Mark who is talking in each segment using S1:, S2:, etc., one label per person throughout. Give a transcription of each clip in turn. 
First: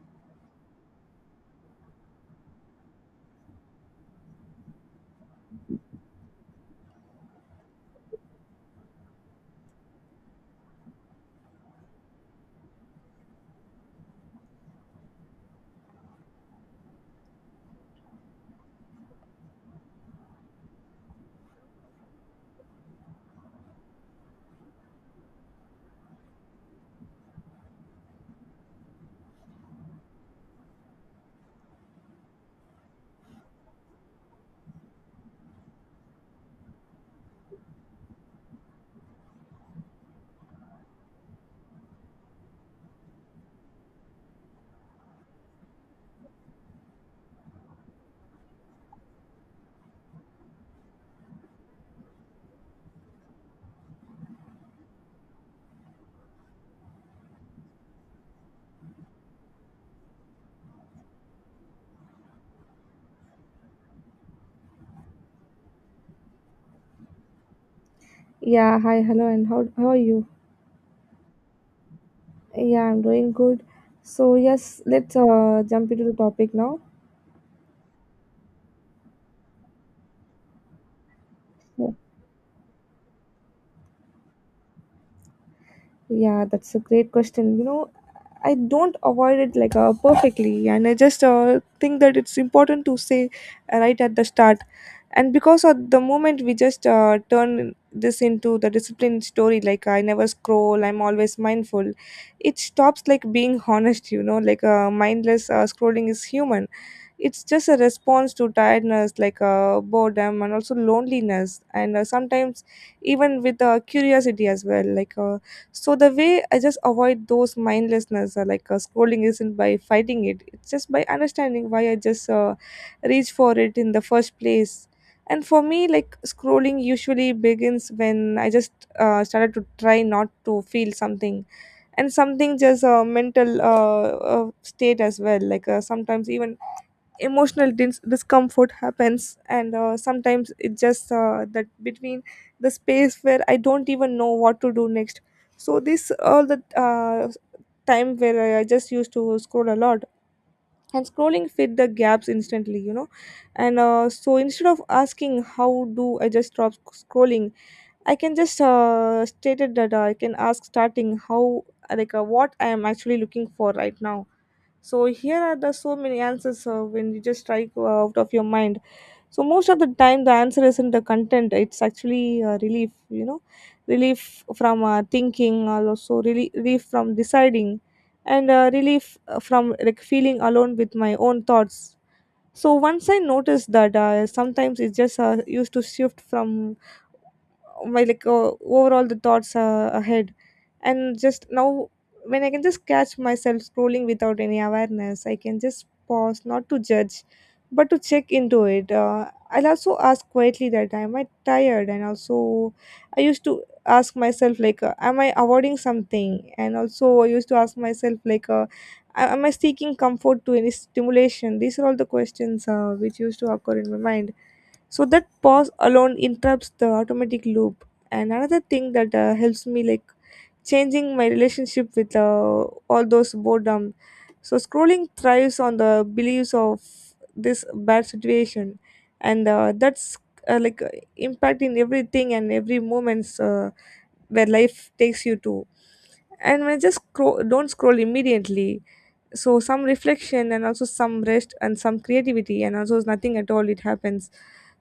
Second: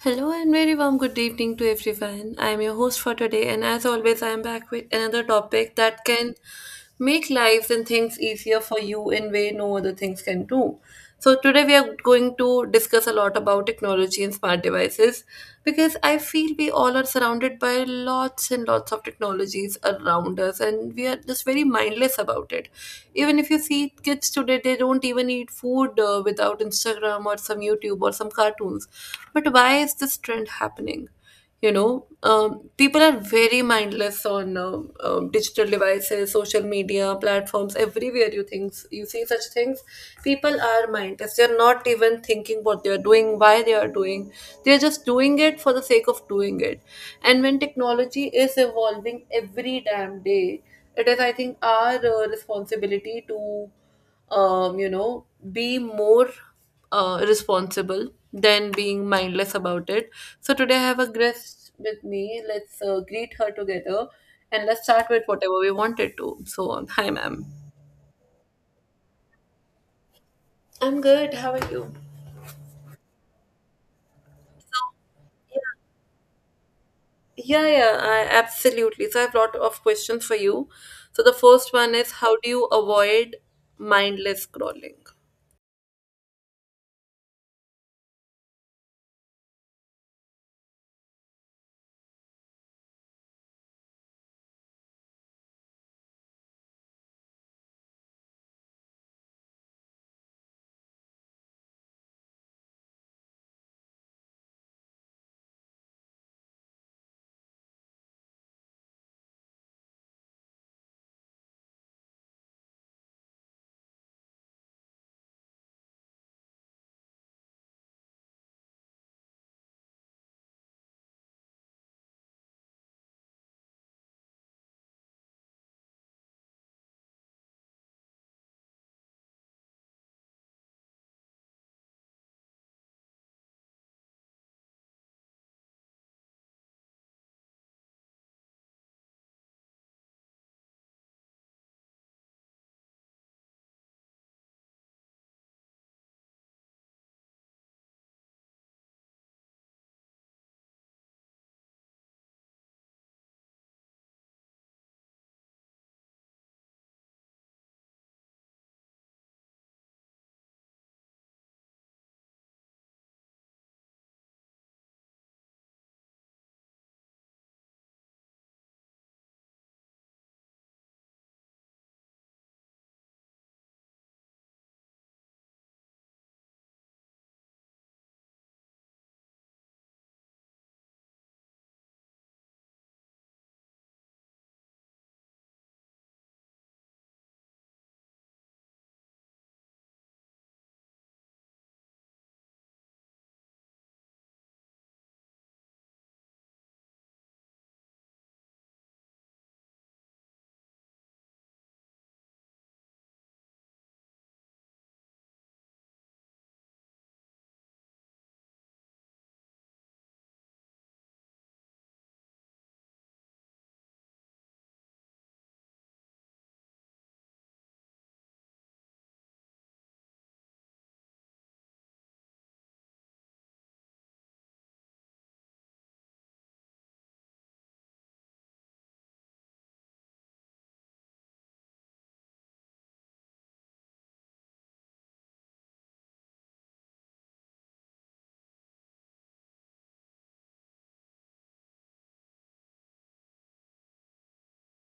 S1: Hello and very warm good evening to everyone. I am your host for today, and as always, I am back with another topic that can make lives and things easier for you in way no other things can do. So today we are going to discuss a lot about technology and smart devices because I feel we all are surrounded by lots and lots of technologies around us and we are just very mindless about it. Even if you see kids today, they don't even eat food without Instagram or some YouTube or some cartoons. But why is this trend happening? People are very mindless on digital devices, social media platforms, everywhere you things you see such things. People are mindless, they're not even thinking what they're doing, why they are doing. They're just doing it for the sake of doing it. And when technology is evolving every damn day, it is, I think, our responsibility to um, you know, be more responsible than being mindless about it. So today I have a guest with me. Let's greet her together and let's start with whatever we wanted to. So, hi, ma'am.
S2: Yeah, hi, hello, and how are you?
S1: I'm good. How are you?
S2: Yeah, I'm doing good. So yes, let's jump into the topic now.
S1: Yeah, yeah, I, absolutely. So I have a lot of questions for you. So the first one is, how do you avoid mindless scrolling?
S2: Yeah, that's a great question. You know, I don't avoid it like perfectly, and I just think that it's important to say right at the start. And because of the moment we just turn this into the disciplined story, like I never scroll, I'm always mindful, it stops like being honest. You know, like mindless scrolling is human, it's just a response to tiredness like boredom and also loneliness, and sometimes even with curiosity as well, like so the way I just avoid those mindlessness scrolling isn't by fighting it, it's just by understanding why I just reach for it in the first place. And for me, like scrolling usually begins when I just started to try not to feel something, and something just a mental state as well, like sometimes even emotional discomfort happens. And sometimes it's just that between the space where I don't even know what to do next. So this all the uh, time where I just used to scroll a lot, and scrolling fit the gaps instantly, you know. And so instead of asking how do I just stop scrolling, I can just stated that I can ask starting how, like what I am actually looking for right now. So here are the so many answers when you just strike out of your mind. So most of the time the answer isn't the content, it's actually relief, you know. Relief from thinking, and also really relief from deciding, and relief from like feeling alone with my own thoughts. So once I noticed that, sometimes it's just used to shift from my like overall the thoughts ahead and just now. When I can just catch myself scrolling without any awareness, I can just pause, not to judge but to check into it. I'll also ask quietly that am I tired, and also I used to ask myself like am I avoiding something, and also I used to ask myself like am I seeking comfort to any stimulation. These are all the questions which used to occur in my mind. So that pause alone interrupts the automatic loop. And another thing that helps me, like changing my relationship with all those boredom. So scrolling thrives on the beliefs of this bad situation. And that's like impact everything and every moments where life takes you to. And when I just scroll, don't scroll immediately. So some reflection, and also some rest, and some creativity, and also nothing at all, it happens.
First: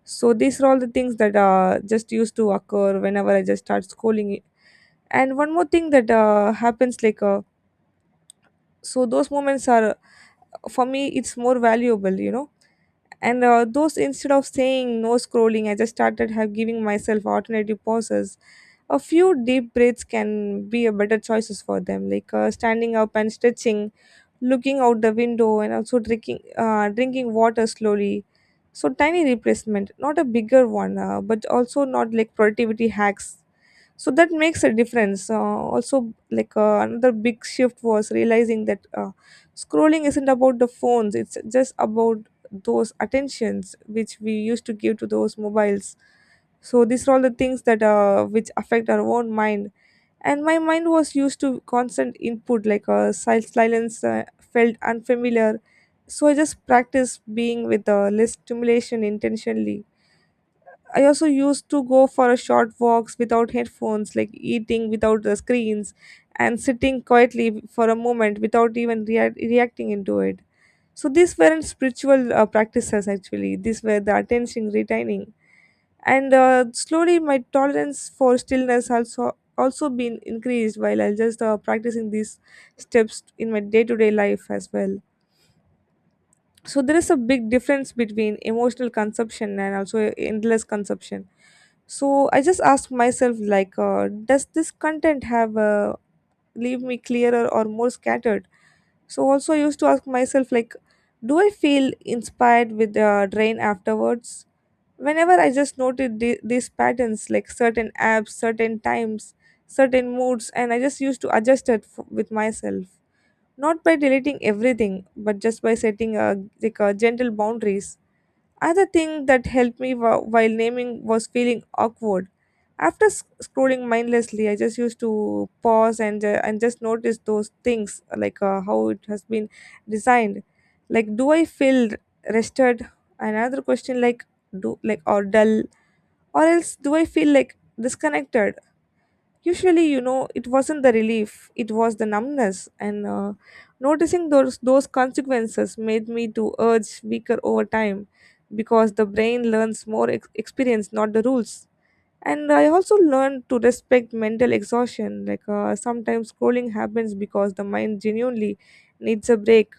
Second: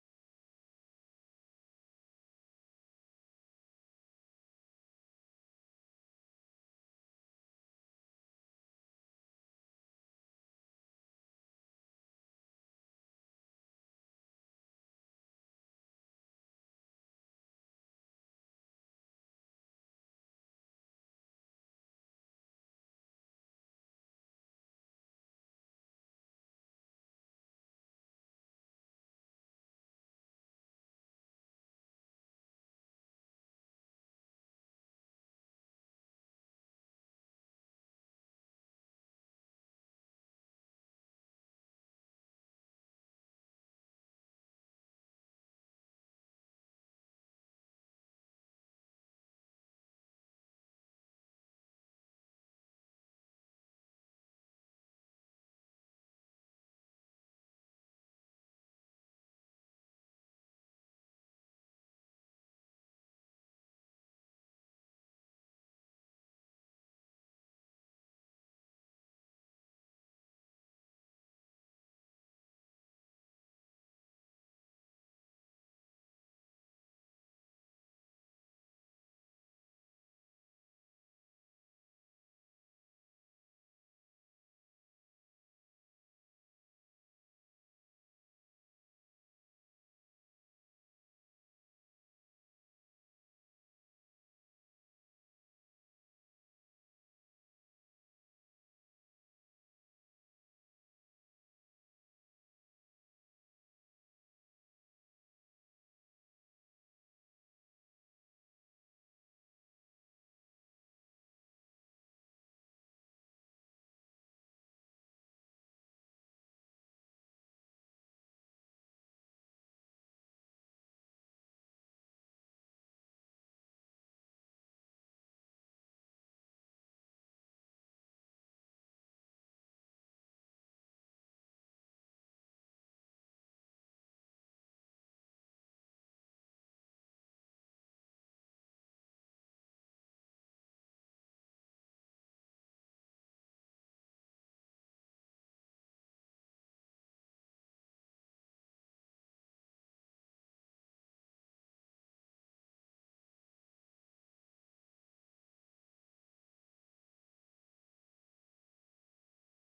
S2: So these are all the things that just used to occur whenever I just start scrolling it. And one more thing that happens, like so those moments are, for me, it's more valuable, you know. And those instead of saying no scrolling, I just started have giving myself alternative pauses. A few deep breaths can be a better choices for them, like standing up and stretching, looking out the window, and also drinking drinking water slowly. So tiny replacement, not a bigger one, but also not like productivity hacks. So that makes a difference. Also, like another big shift was realizing that scrolling isn't about the phones, it's just about those attentions which we used to give to those mobiles. So these are all the things that which affect our own mind. And my mind was used to constant input, like a silence felt unfamiliar. So I just practiced being with less stimulation intentionally. I also used to go for a short walks without headphones, like eating without the screens, and sitting quietly for a moment without even reacting into it. So these weren't spiritual practices, actually these were the attention retaining. And slowly my tolerance for stillness also been increased while I just practicing these steps in my day-to-day life as well. So there is a big difference between emotional consumption and also endless consumption. So I just ask myself like does this content have leave me clearer or more scattered. So also I used to ask myself like, do I feel inspired with the drain afterwards? Whenever I just noted these patterns, like certain apps, certain times, certain moods, and I just used to adjust it with myself, not by deleting everything, but just by setting a like a gentle boundaries. Another thing that helped me while naming was feeling awkward. After scrolling mindlessly, I just used to pause and just notice those things, like how it has been designed. Like, do I feel rested? Another question, like do like or dull, or else do I feel like disconnected? Usually, you know, it wasn't the relief, it was the numbness. And noticing those consequences made me to urge weaker over time, because the brain learns more experience, not the rules. And I also learned to respect mental exhaustion, like sometimes scrolling happens because the mind genuinely needs a break.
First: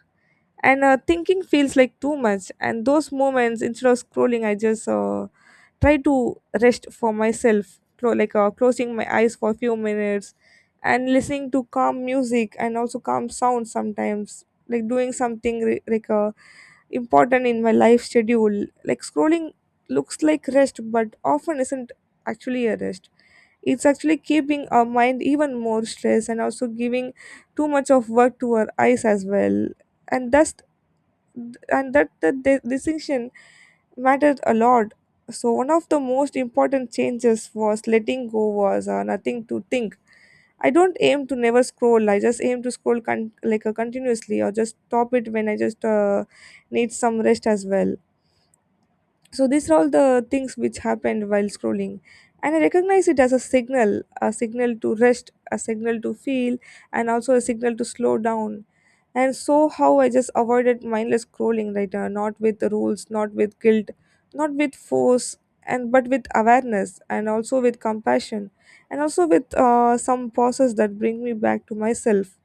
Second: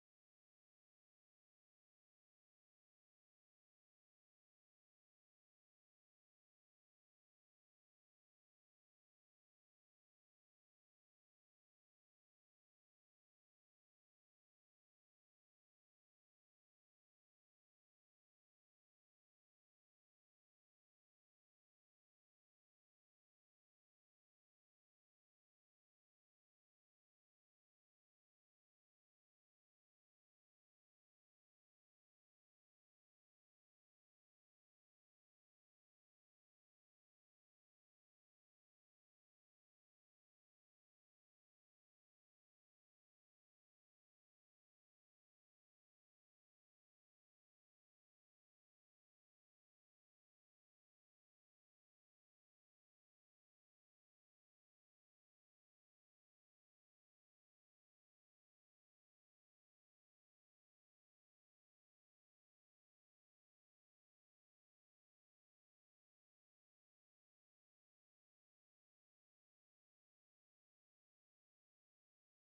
S2: And thinking feels like too much, and those moments instead of scrolling, I just try to rest for myself, closing my eyes for a few minutes, and listening to calm music, and also calm sounds, sometimes like doing something important in my life schedule. Like scrolling looks like rest but often isn't actually a rest. It's actually keeping our mind even more stressed, and also giving too much of work to our eyes as well. And thus, and that the distinction mattered a lot. So one of the most important changes was letting go, was nothing to think. I don't aim to never scroll. I just aim to scroll continuously, or just stop it when I just need some rest as well. So these are all the things which happened while scrolling. And I recognize it as a signal to rest, a signal to feel, and also a signal to slow down. And so how I just avoided mindless scrolling right now, not with the rules, not with guilt, not with force, and but with awareness, and also with compassion, and also with some pauses that bring me back to myself.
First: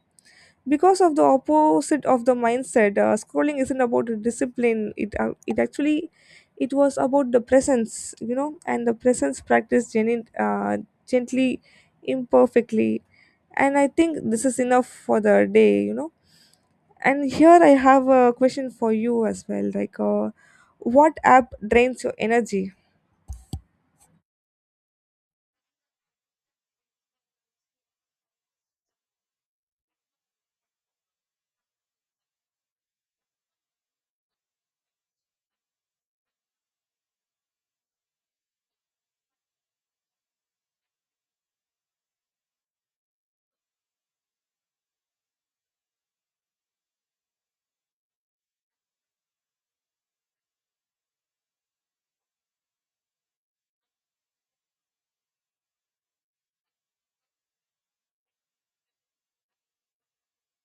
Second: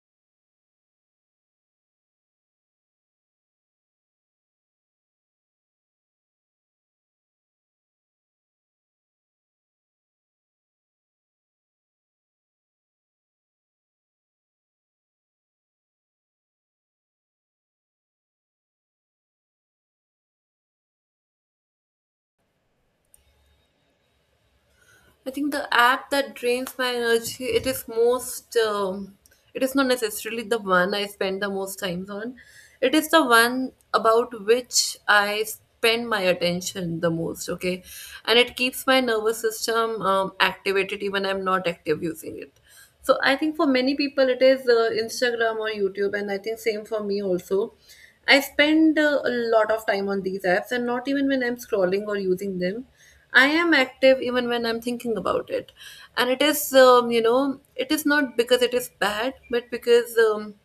S2: Because of the opposite of the mindset, scrolling isn't about a discipline, it actually, it was about the presence, you know. And the presence practice, gently, imperfectly. And I think this is enough for the day, you know. And here I have a question for you as well. Like, what app drains your energy?
S1: I think the app that drains my energy, it is most, it is not necessarily the one I spend the most times on. It is the one about which I spend my attention the most, okay? And it keeps my nervous system activated even I'm not active using it. So I think for many people it is Instagram or YouTube, and I think same for me also. I spend a lot of time on these apps, and not even when I'm scrolling or using them. I am active even when I'm thinking about it. And it is, it is not because it is bad, but because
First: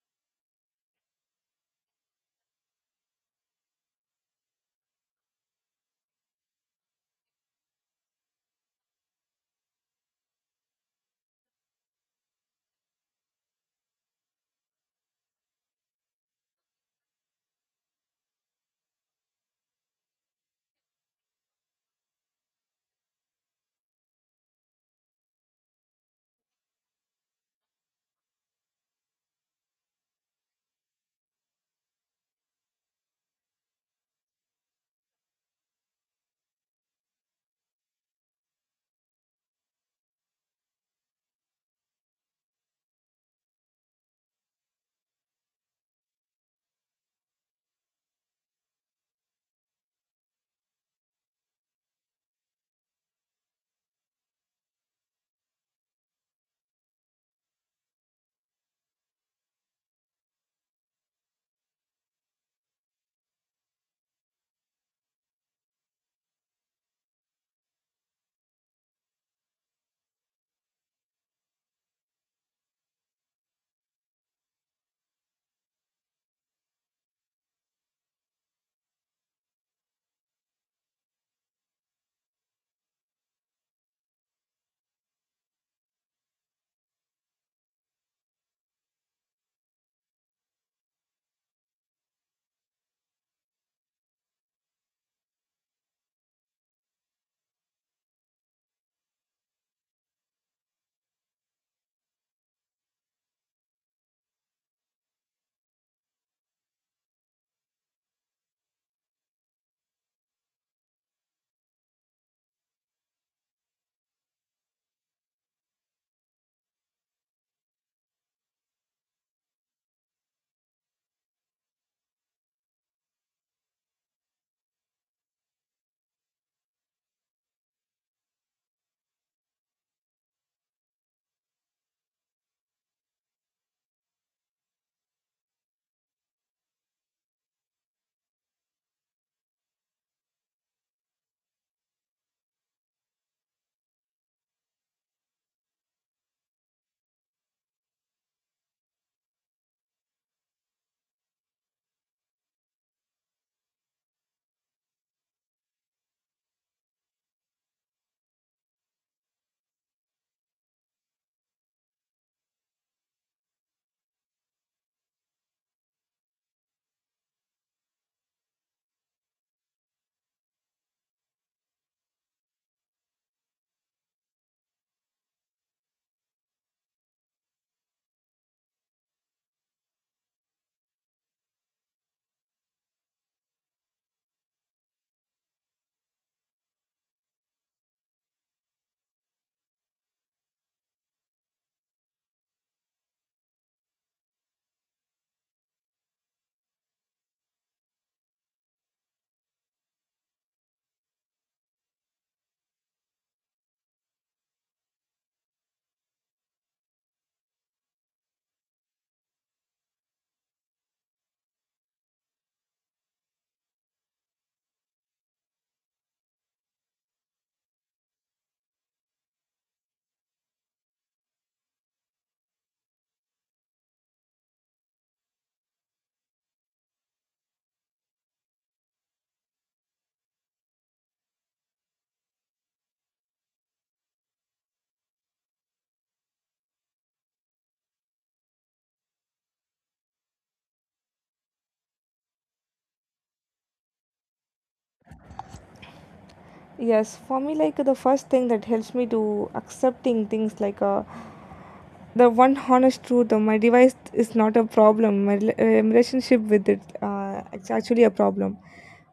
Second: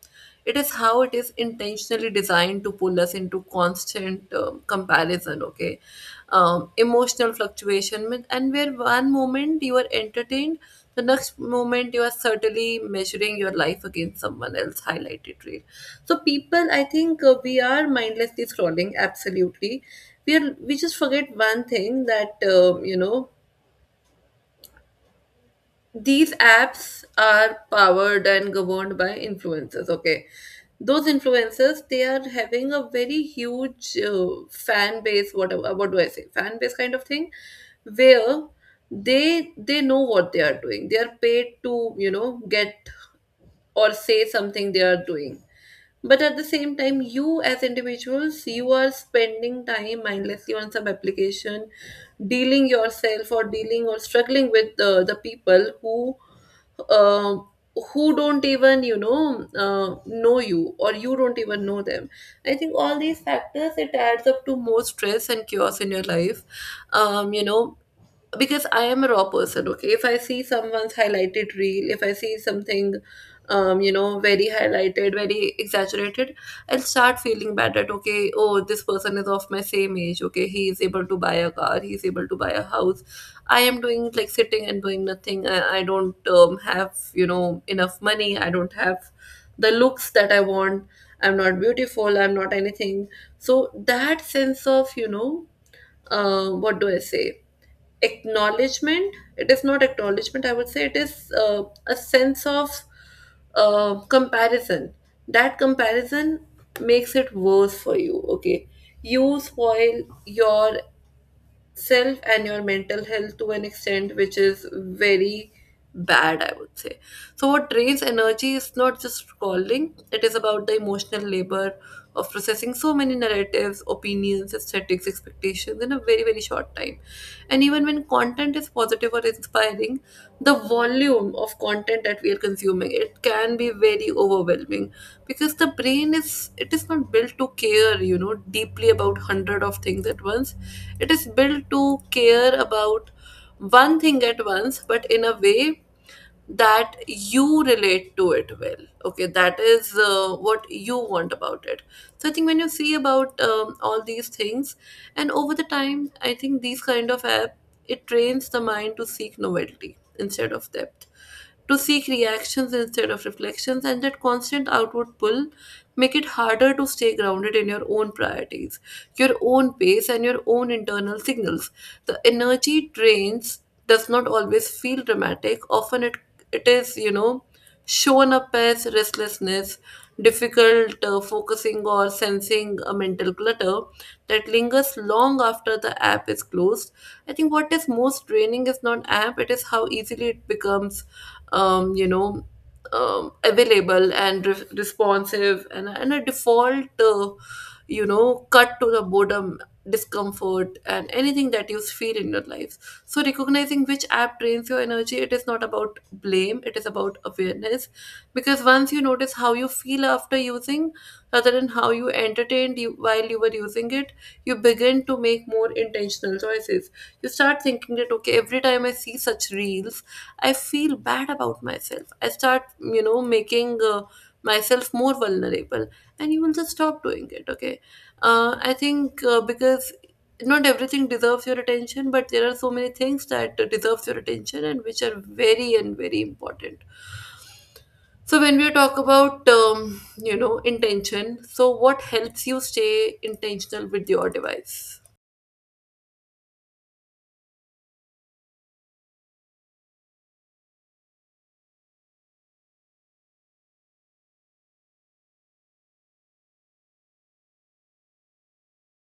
S1: it is how it is intentionally designed to pull us into constant comparison, okay? Emotional fluctuation, and where one moment you are entertained, the next moment, you are certainly measuring your life against someone else highlighted reel. So, people, I think we are mindlessly scrolling. Absolutely, we are. We just forget one thing that these apps are powered and governed by influencers. Okay, those influencers, they are having a very huge fan base. Whatever, what do I say? Fan base kind of thing, where they know what they are doing, they are paid to, you know, get or say something they are doing. But at the same time, you as individuals, you are spending time mindlessly on some application, dealing yourself or dealing or struggling with the people uh, who don't even, you know, know you, or you don't even know them. I think all these factors, it adds up to more stress and chaos in your life. um, you know because I am a raw person, okay? If I see someone's highlighted reel, if I see something, very highlighted, very exaggerated, I'll start feeling bad that, okay, oh, this person is of my same age, okay? He is able to buy a car, he is able to buy a house. I am doing like sitting and doing nothing. I don't have, you know, enough money. I don't have the looks that I want. I'm not beautiful. I'm not anything. So that sense of, you know, what do I say? Acknowledgement. It is not acknowledgement, I would say. It is a sense of comparison. That comparison makes it worse for you, okay? You spoil your self and your mental health to an extent which is very bad, I would say. So what drains energy is not just scrolling, it is about the emotional labor of processing so many narratives, opinions, aesthetics, expectations in a very, very short time. And even when content is positive or inspiring, the volume of content that we are consuming, it can be very overwhelming. Because the brain is, it is not built to care, you know, deeply about hundred of things at once. It is built to care about one thing at once, but in a way that you relate to it well, okay? That is what you want about it. So I think when you see about all these things, and over the time, I think these kind of app, it trains the mind to seek novelty instead of depth, to seek reactions instead of reflections, and that constant outward pull make it harder to stay grounded in your own priorities, your own pace, and your own internal signals. The energy drains does not always feel dramatic. Often it, it is, you know, shown up as restlessness, difficult focusing, or sensing a mental clutter that lingers long after the app is closed. I think what is most draining is not app; it is how easily it becomes, um, you know, available and responsive, and a default, cut to the boredom, discomfort, and anything that you feel in your life. So, recognizing which app drains your energy, it is not about blame, it is about awareness. Because once you notice how you feel after using, rather than how you entertained you while you were using it, you begin to make more intentional choices. You start thinking that, okay, every time I see such reels, I feel bad about myself. I start, you know, making myself more vulnerable, and you will just stop doing it. Okay, I think because not everything deserves your attention, but there are so many things that deserves your attention and which are very and very important. So when we talk about intention, so what helps you stay intentional with your device?
S2: Yes, for me, like the first thing that helps me to accepting things, like the one honest truth though, my device is not a problem, my relationship with it, it's actually a problem.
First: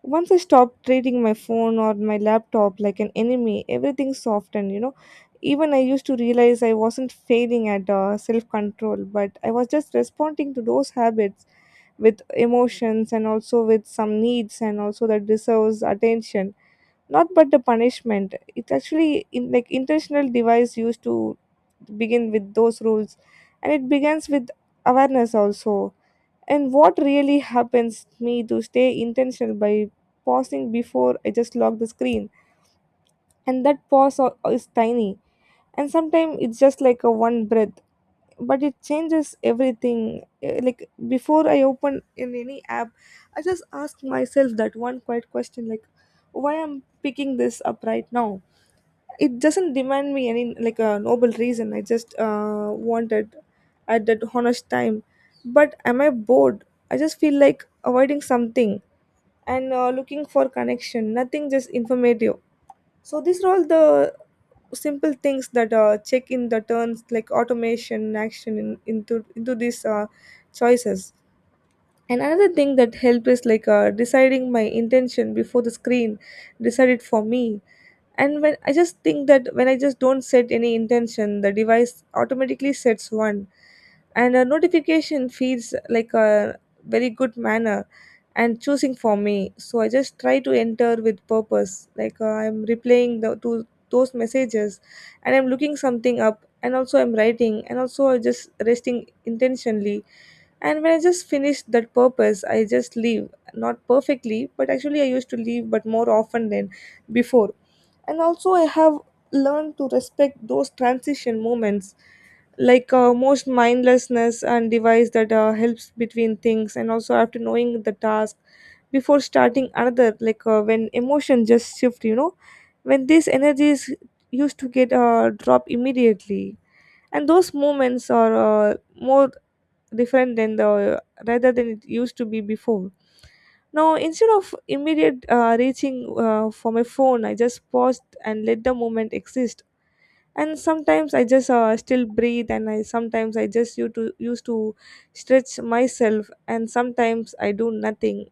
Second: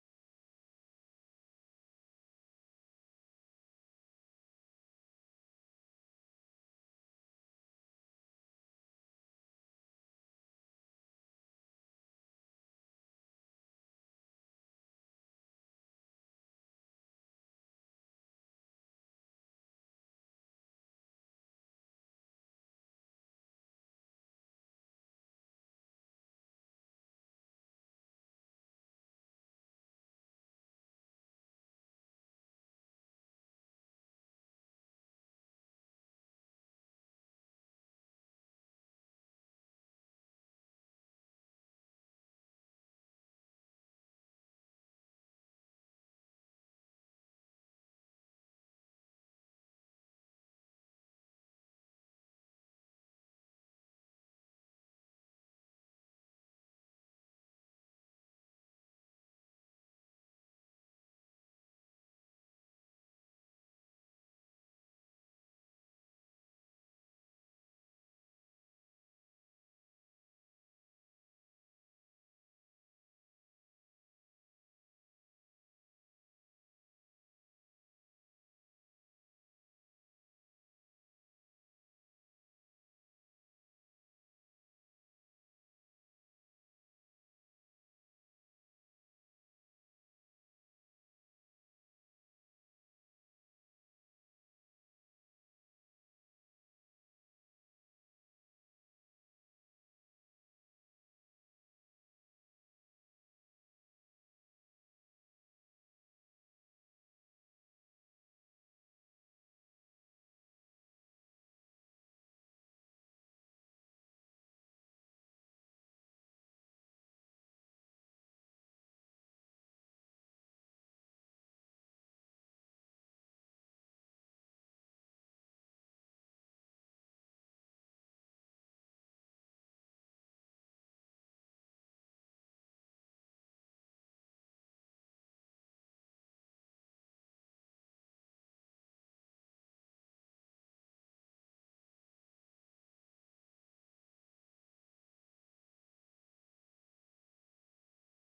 S2: Once I stopped treating my phone or my laptop like an enemy, everything softened, you know. Even I used to realize I wasn't failing at self-control, but I was just responding to those habits with emotions, and also with some needs, and also that deserves attention, not but the punishment. It's actually in like intentional device used to begin with those rules, and it begins with awareness also. And what really happens me to stay intentional by pausing before I just lock the screen. And that is tiny, and sometimes it's just like a one breath, but it changes everything. Like before I open in any app, I just ask myself that one quiet question, like why I'm picking this up right now. It doesn't demand me any like a noble reason, I just wanted at that honest time. But am I bored? I just feel like avoiding something, and looking for connection, nothing just informative. So these are all the simple things that check in the turns, like automation action in, into these choices. And another thing that help is like deciding my intention before the screen decided for me. And when I just think that when I just don't set any intention, the device automatically sets one, and a notification feels like a very good manner and choosing for me. So I just try to enter with purpose, like I'm replaying the to those messages, and I'm looking something up, and also I'm writing, and also I just resting intentionally. And when I just finish that purpose, I just leave, not perfectly, but actually I used to leave, but more often than before. And also I have learned To respect those transition moments, like most mindlessness and device that helps between things and also after knowing the task before starting another, like when emotion just shift, you know, when these energies used to get drop immediately. And those moments are more different than the rather than it used to be before. Now instead of immediate reaching for my phone, I just paused and let the moment exist. And sometimes I just still breathe, and I sometimes I just used to stretch myself, and sometimes I do nothing.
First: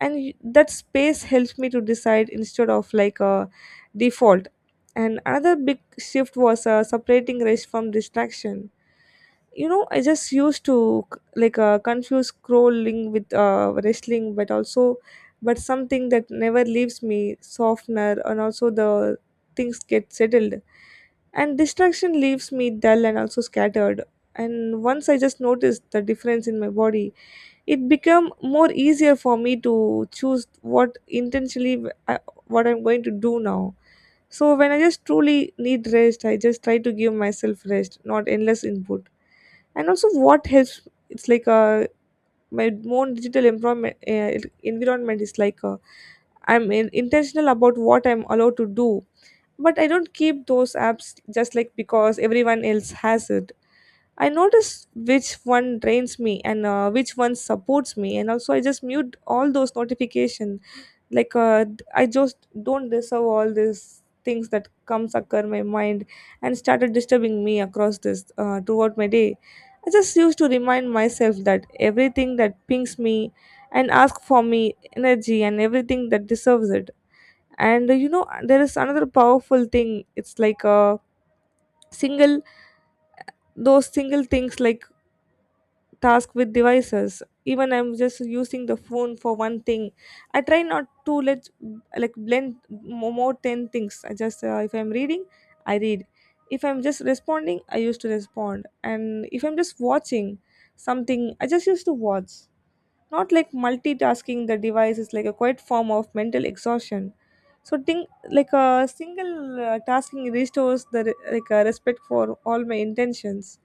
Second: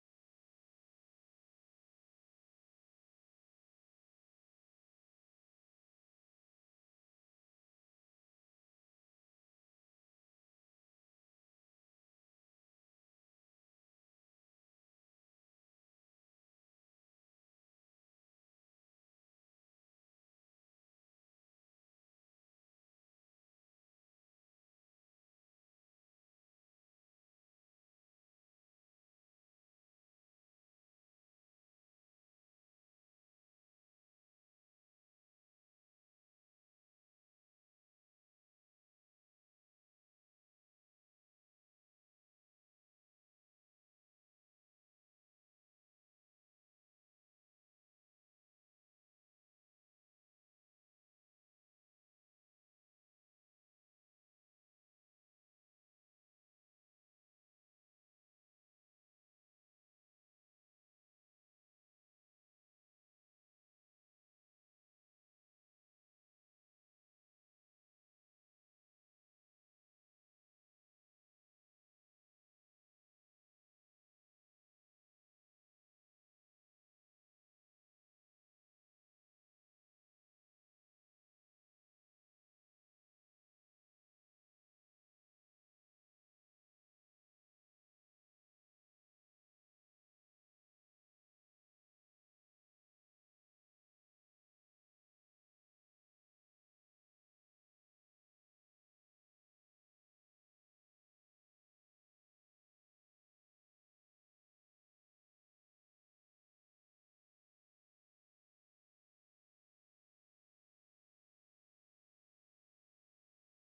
S2: And that space helps me to decide instead of like a default. And another big shift was separating rest from distraction. You know, I just used to like confuse scrolling with wrestling, but also, but something that never leaves me softener, and also the things get settled. And distraction leaves me dull and also scattered. And once I just noticed the difference in my body, it became more easier for me to choose what intentionally what I'm going to do now. So when I just truly need rest, I just try to give myself rest, not endless input. And also what helps, it's like my more digital environment is like I'm intentional about what I'm allowed to do, but I don't keep those apps just like because everyone else has it. I notice which one drains me and which one supports me, and also I just mute all those notifications. Like I just don't deserve all these things that comes occur my mind and started disturbing me across this throughout my day. I just used to remind myself that everything that pings me and ask for me energy and everything that deserves it. And you know, there is another powerful thing. It's like a single, those single things like task with devices. Even I'm just using the phone for one thing, I try not to let like blend more 10 things. I just if I'm reading, I read. If I'm just responding, I used to respond. And if I'm just watching something, I just used to watch, not like multitasking. The device is like a quiet form of mental exhaustion. So think like a single tasking restores the like a respect for all my intentions.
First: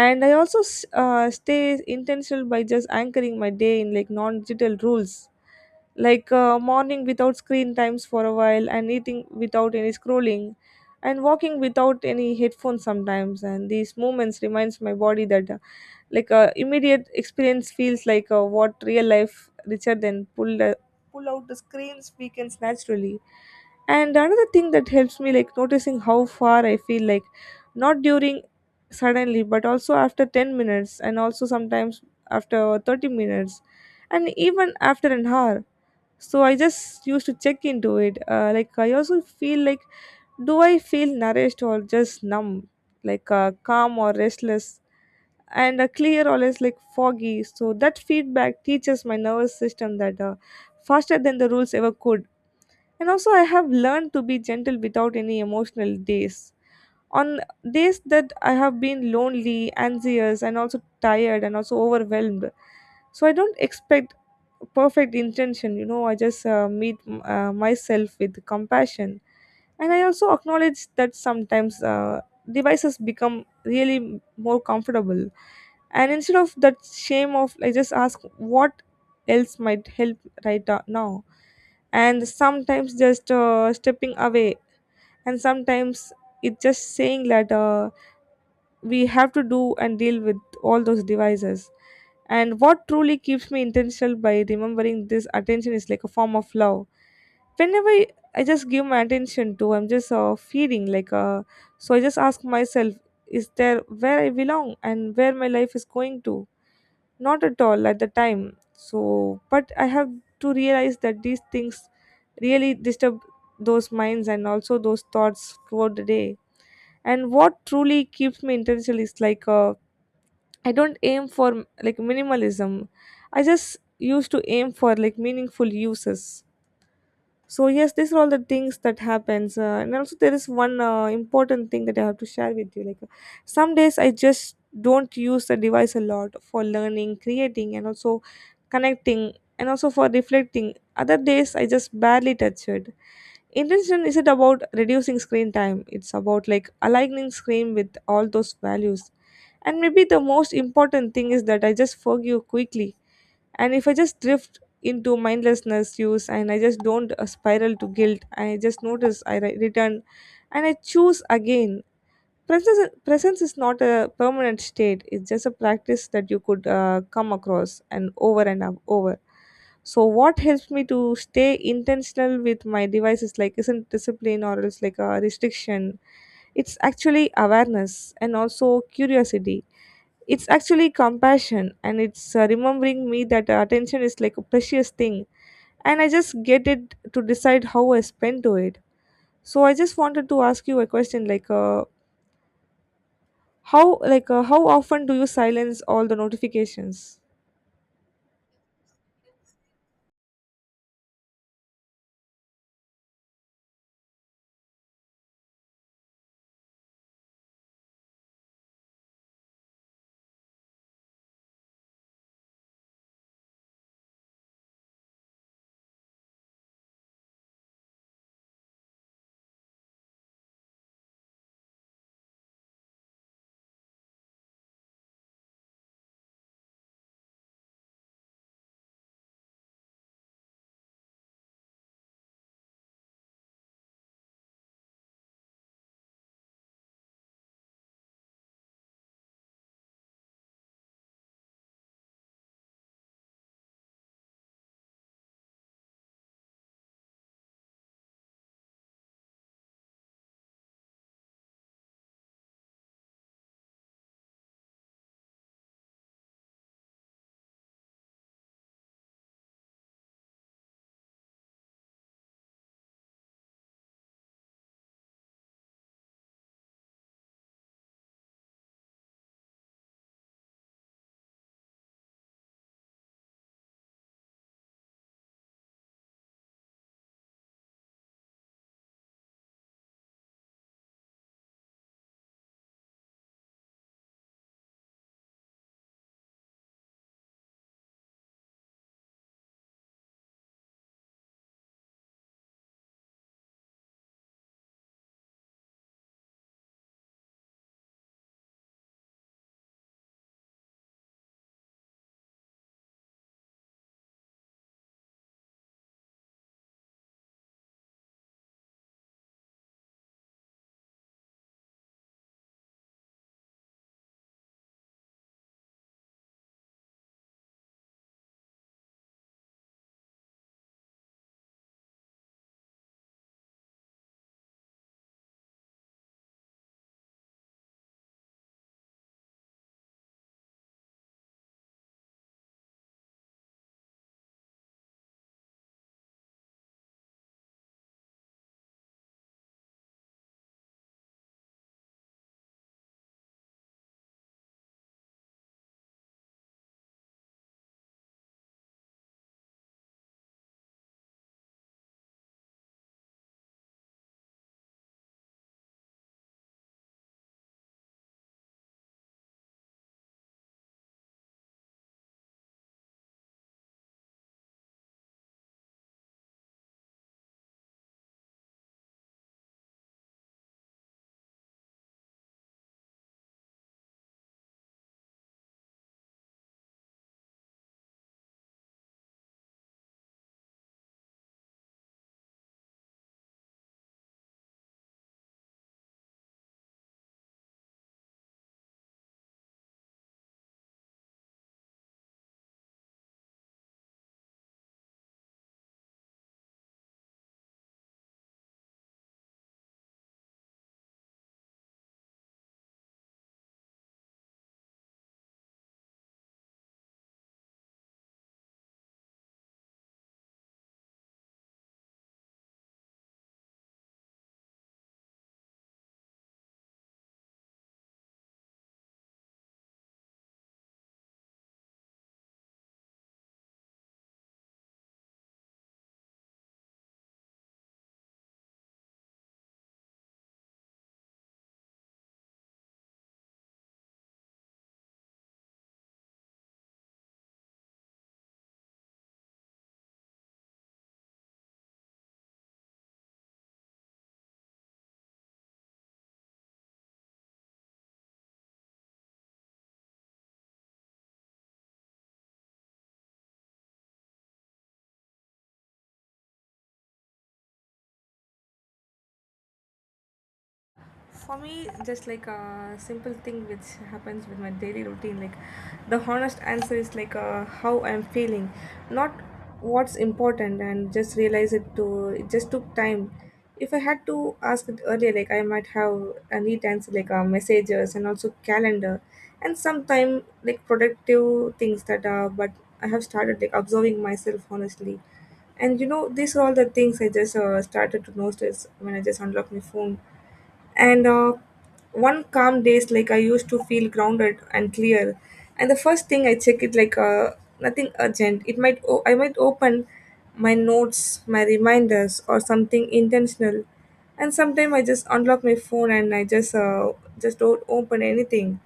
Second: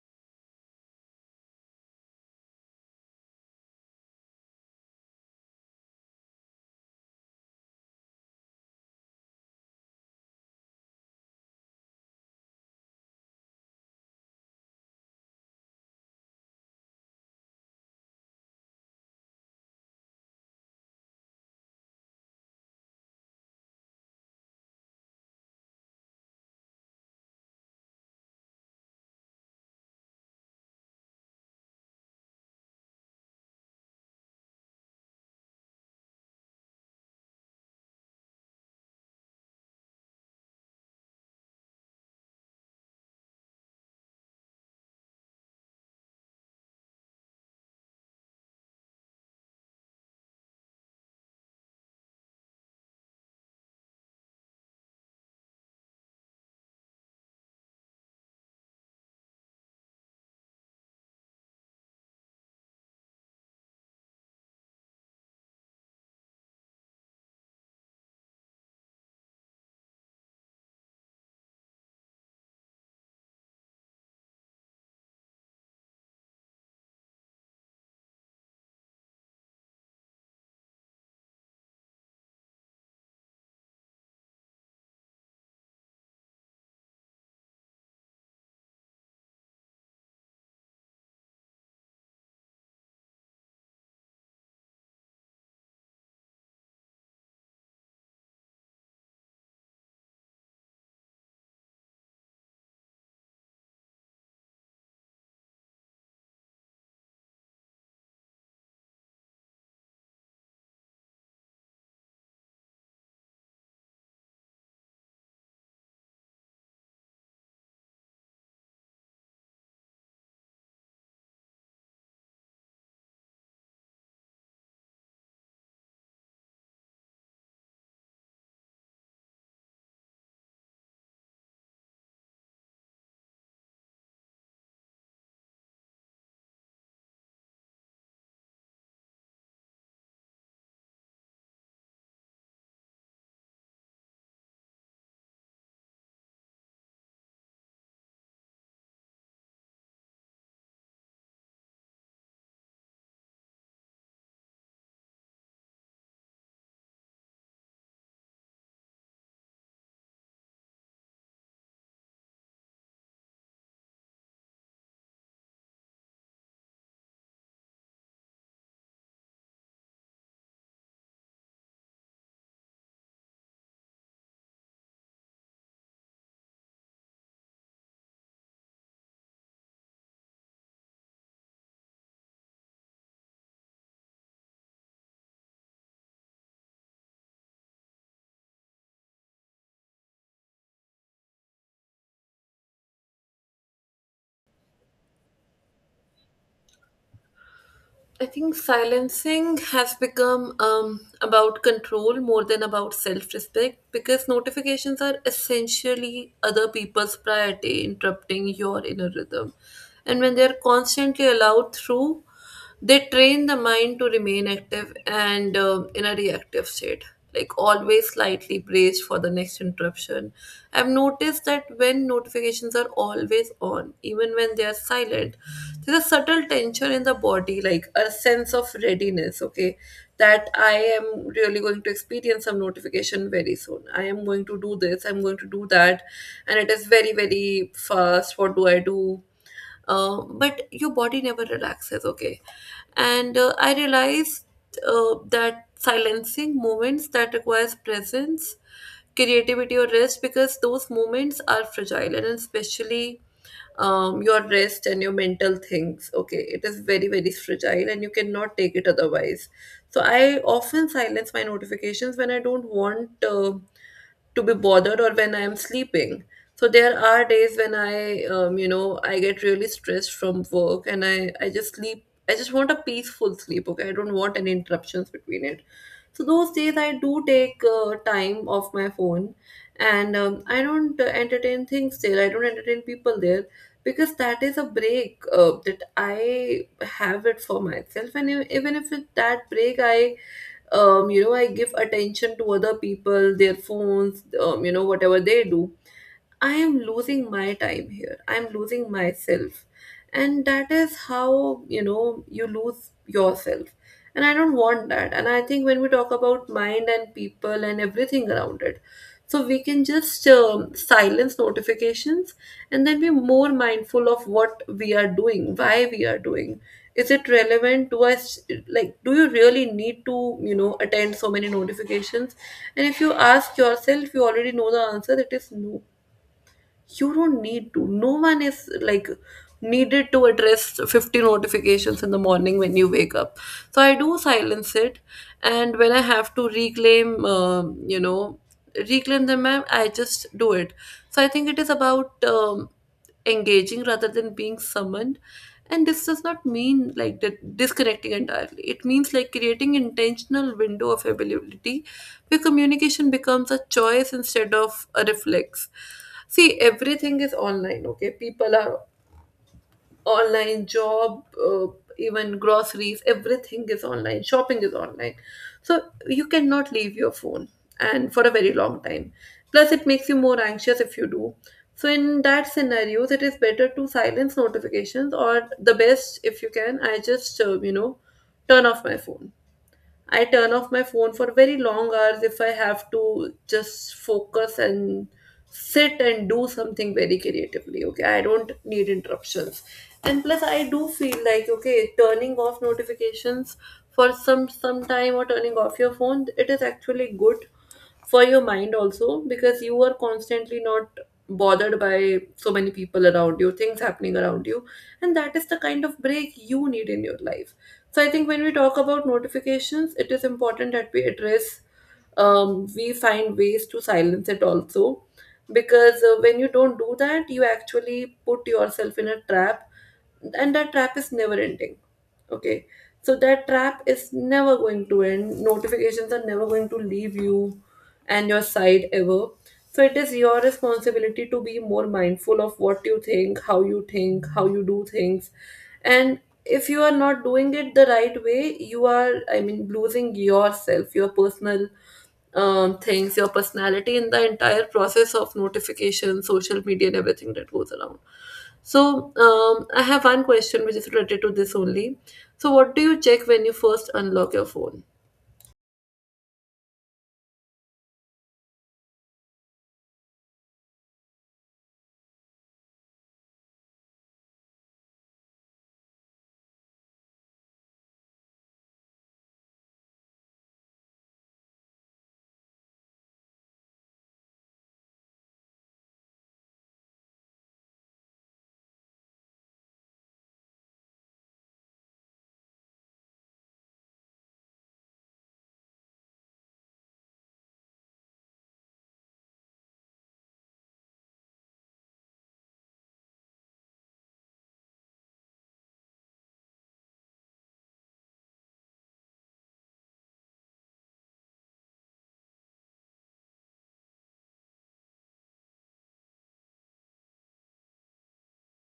S2: And I also stay intentional by just anchoring my day in like non-digital rules. Like morning without screen times for a while, and eating without any scrolling, and walking without any headphones sometimes. And these moments reminds my body that like a immediate experience feels like a what real life richer than pull out the screens weekends naturally. And another thing that helps me like noticing how far I feel, like not during suddenly, but also after 10 minutes, and also sometimes after 30 minutes, and even after an hour. So I just used to check into it, like I also feel like, do I feel nourished or just numb, like calm or restless, and clear always like foggy. So that feedback teaches my nervous system that faster than the rules ever could. And also I have learned to be gentle without any emotional days. On days that I have been lonely, anxious, and also tired, and also overwhelmed, so I don't expect perfect intention. You know, I just meet myself with compassion. And I also acknowledge that sometimes devices become really more comfortable. And instead of that shame of, I just ask what else might help right now. And sometimes just stepping away, and sometimes it's just saying that we have to do and deal with all those devices. And what truly keeps me intentional by remembering this attention is like a form of love. Whenever I just give my attention to, I'm just feeding like so I just ask myself, is there where I belong and where my life is going to? Not at all at the time. So, but I have to realize that these things really disturb those minds and also those thoughts throughout the day. And what truly keeps me intentional is like I don't aim for like minimalism. I just used to aim for like meaningful uses. So yes, these are all the things that happens, and also there is one important thing that I have to share with you. Like, some days I just don't use the device a lot for learning, creating, and also connecting, and also for reflecting. Other days I just barely touch it. Intention isn't about reducing screen time. It's about like aligning screen with all those values. And maybe the most important thing is that I just forgive quickly. And if I just drift into mindlessness use, and I just don't spiral to guilt, I just notice, I return, and I choose again. Presence, presence is not a permanent state. It's just a practice that you could come across and over and over. So what helps me to stay intentional with my device is like, isn't discipline or it's like a restriction. It's actually awareness and also curiosity. It's actually compassion, and it's remembering me that attention is like a precious thing, and I just get it to decide how I spend to it. So I just wanted to ask you a question, like how, like how often do you silence all the notifications?
S1: I think silencing has become about control more than about self respect, because notifications are essentially other people's priority, interrupting your inner rhythm. And when they are constantly allowed through, they train the mind to remain active and in a reactive state, like always slightly braced for the next interruption. I've noticed that when notifications are always on, even when they are silent, there's a subtle tension in the body, like a sense of readiness, okay, that I am really going to experience some notification very soon. I am going to do this, I'm going to do that, and it is very, very fast. What do I do? But your body never relaxes, okay. And I realized that silencing moments that requires presence, creativity or rest, because those moments are fragile, and especially your rest and your mental things, okay, it is very, very fragile and you cannot take it otherwise. So I often silence my notifications when I don't want to be bothered or when I'm sleeping. So there are days when I, I get really stressed from work and I just sleep. I just want a peaceful sleep, okay? I don't want any interruptions between it. So those days I do take time off my phone, and I don't entertain things there. I don't entertain people there because that is a break that I have it for myself. And even if it, that break, I I give attention to other people, their phones, whatever they do, I am losing my time here. I'm losing myself. And that is how, you know, you lose yourself. And I don't want that. And I think when we talk about mind and people and everything around it, so we can just silence notifications and then be more mindful of what we are doing, why we are doing. Is it relevant? Do I, like, do you really need to, you know, attend so many notifications? And if you ask yourself, you already know the answer, it is no. You don't need to. No one is like needed to address 50 notifications in the morning when you wake up. So I do silence it. And when I have to reclaim, reclaim them, ma'am, I just do it. So I think it is about engaging rather than being summoned. And this does not mean like that disconnecting entirely. It means like creating intentional window of availability, where communication becomes a choice instead of a reflex. See, everything is online, okay? People are online, job, even groceries, everything is online, shopping is online. So you cannot leave your phone and for a very long time. Plus, it makes you more anxious if you do. So in that scenarios, it is better to silence notifications, or the best, if you can, I just turn off my phone. I turn off my phone for very long hours if I have to just focus and sit and do something very creatively. Okay, I don't need interruptions. And plus, I do feel like okay, turning off notifications for some time, or turning off your phone, it is actually good for your mind also, because you are constantly not bothered by so many people around you, things happening around you, and that is the kind of break you need in your life. So I think when we talk about notifications, it is important that we address, we find ways to silence it also. Because when you don't do that, you actually put yourself in a trap, and that trap is never ending. Okay, so that trap is never going to end. Notifications are never going to leave you and your side ever. So it is your responsibility to be more mindful of what you think, how you think, how you do things. And if you are not doing it the right way, you are, I mean, losing yourself, your personal things, your personality in the entire process of notification, social media, and everything that goes around. So I have one question which is related to this only. So, what do you check when you first unlock your phone?
S2: For me, just like a simple thing which happens with my daily routine, like the honest answer is like how I'm feeling, not what's important, and just realize it to, it just took time. If I had to ask it earlier, like I might have a neat answer, like messages and also calendar, and sometime like productive things that are. But I have started like observing myself honestly, and you know these are all the things I just started to notice when I just unlock my phone. And one calm days, like I used to feel grounded and clear. And the first thing I check it, like nothing urgent. It might I might open my notes, my reminders, or something intentional. And sometimes I just unlock my phone, and I just don't open anything.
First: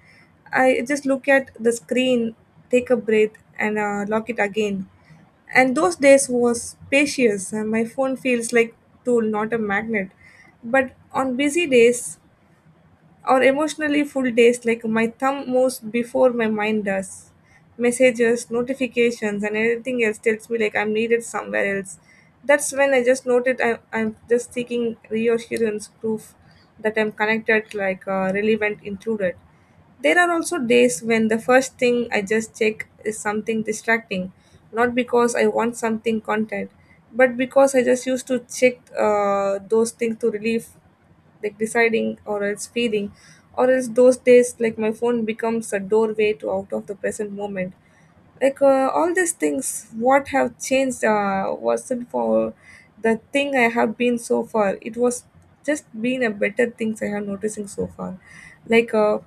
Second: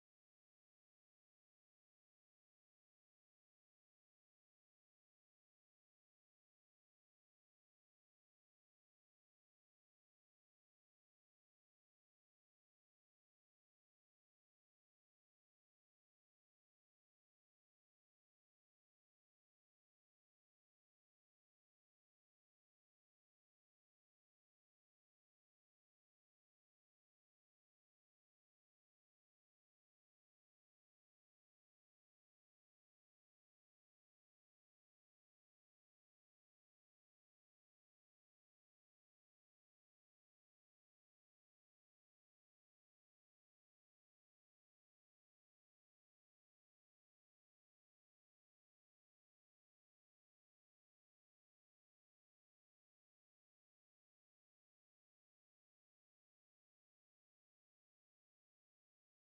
S2: I just look at the screen, take a breath, and lock it again. And those days was spacious, and my phone feels like tool, not a magnet. But on busy days or emotionally full days, like my thumb moves before my mind does. Messages, notifications, and anything else tells me like I'm needed somewhere else. That's when I just noted, I'm just seeking reassurance, proof that I'm connected, like relevant, included. There are also days when the first thing I just check is something distracting, not because I want something content, but because I just used to check those things to relieve like deciding, or else feeling, or else those days like my phone becomes a doorway to out of the present moment. Like all these things what have changed wasn't for the thing I have been so far. It was just been a better things I have noticing so far. Like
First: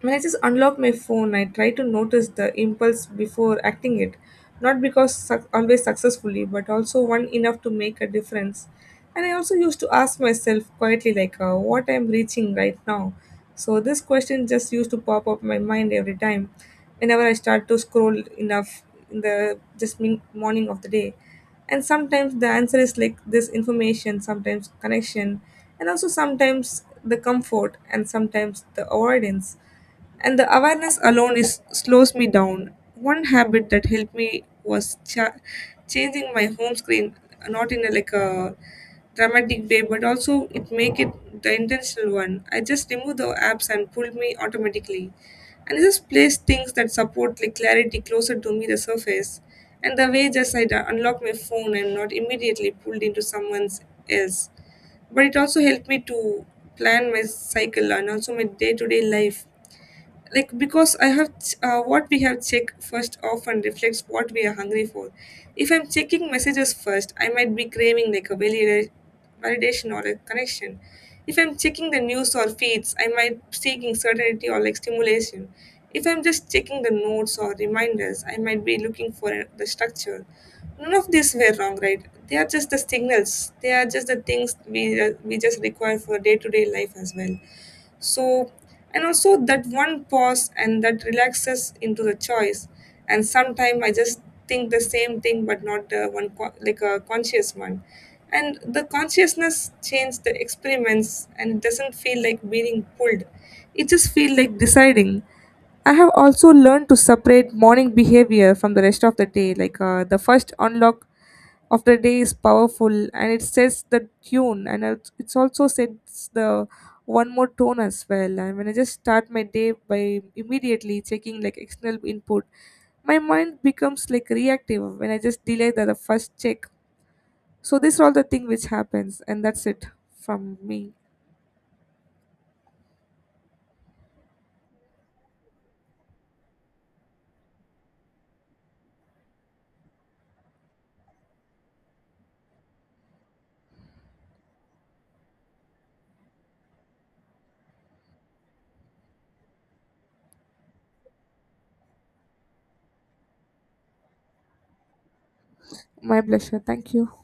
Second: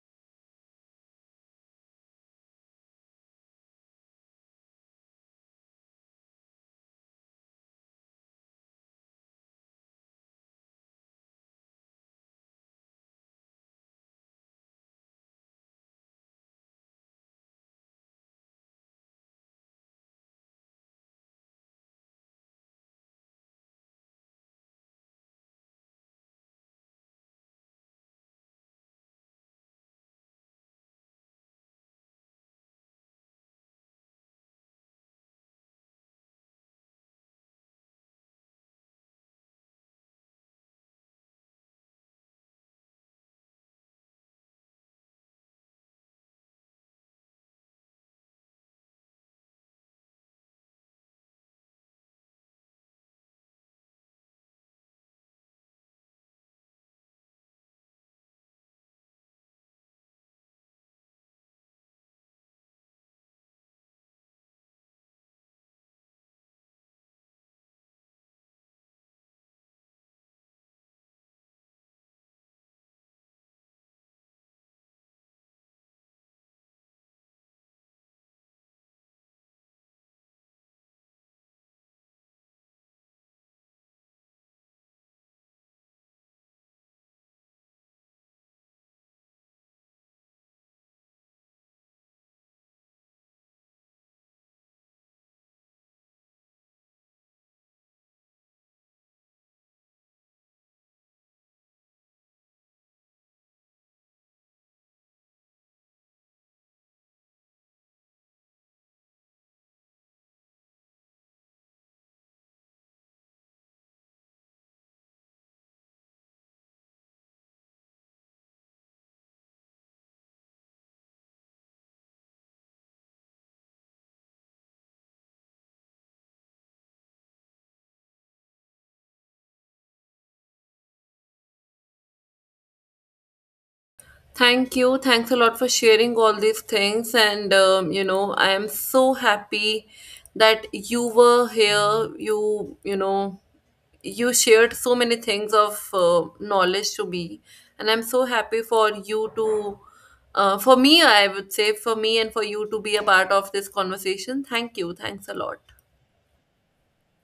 S2: when I just unlock my phone, I try to notice the impulse before acting it, not because suc always successfully, but also one enough to make a difference. And I also used to ask myself quietly, like, what I'm reaching right now. So this question just used to pop up my mind every time, whenever I start to scroll enough in the just morning of the day. And sometimes the answer is like this information, sometimes connection, and also sometimes the comfort, and sometimes the avoidance. And the awareness alone is slows me down. One habit that helped me was changing my home screen, not in a, like a dramatic way, but also it make it the intentional one. I just remove the apps and pulled me automatically, and I just place things that support like clarity closer to me the surface. And the way just I unlock my phone and not immediately pulled into someone's else, but it also helped me to plan my cycle and also my day-to-day life. Like because I have what we have checked first often reflects what we are hungry for. If I'm checking messages first, I might be craving like a validation or a connection. If I'm checking the news or feeds, I might be seeking certainty or like stimulation. If I'm just checking the notes or reminders, I might be looking for the structure. None of these were wrong, right? They are just the signals. They are just the things we just require for day-to-day life as well. So, and also that one pause and that relaxes into the choice. And sometimes I just think the same thing, but not one like a conscious one. And the consciousness changes the experiments, and it doesn't feel like being pulled. It just feels like deciding. I have also learned to separate morning behavior from the rest of the day. Like the first unlock of the day is powerful, and it sets the tune, and it's also sets the one more tone as well. And when I just start my day by immediately checking like external input, my mind becomes like reactive when I just delay the first check. So this is all the thing which happens, and that's it from me.
S1: Thank you. Thanks a lot for sharing all these things. And, I am so happy that you were here. You know, you shared so many things of knowledge to me. And I'm so happy for you to, for me, I would say, for me and for you to be a part of this conversation. Thank you. Thanks a lot.
S2: My pleasure, thank you.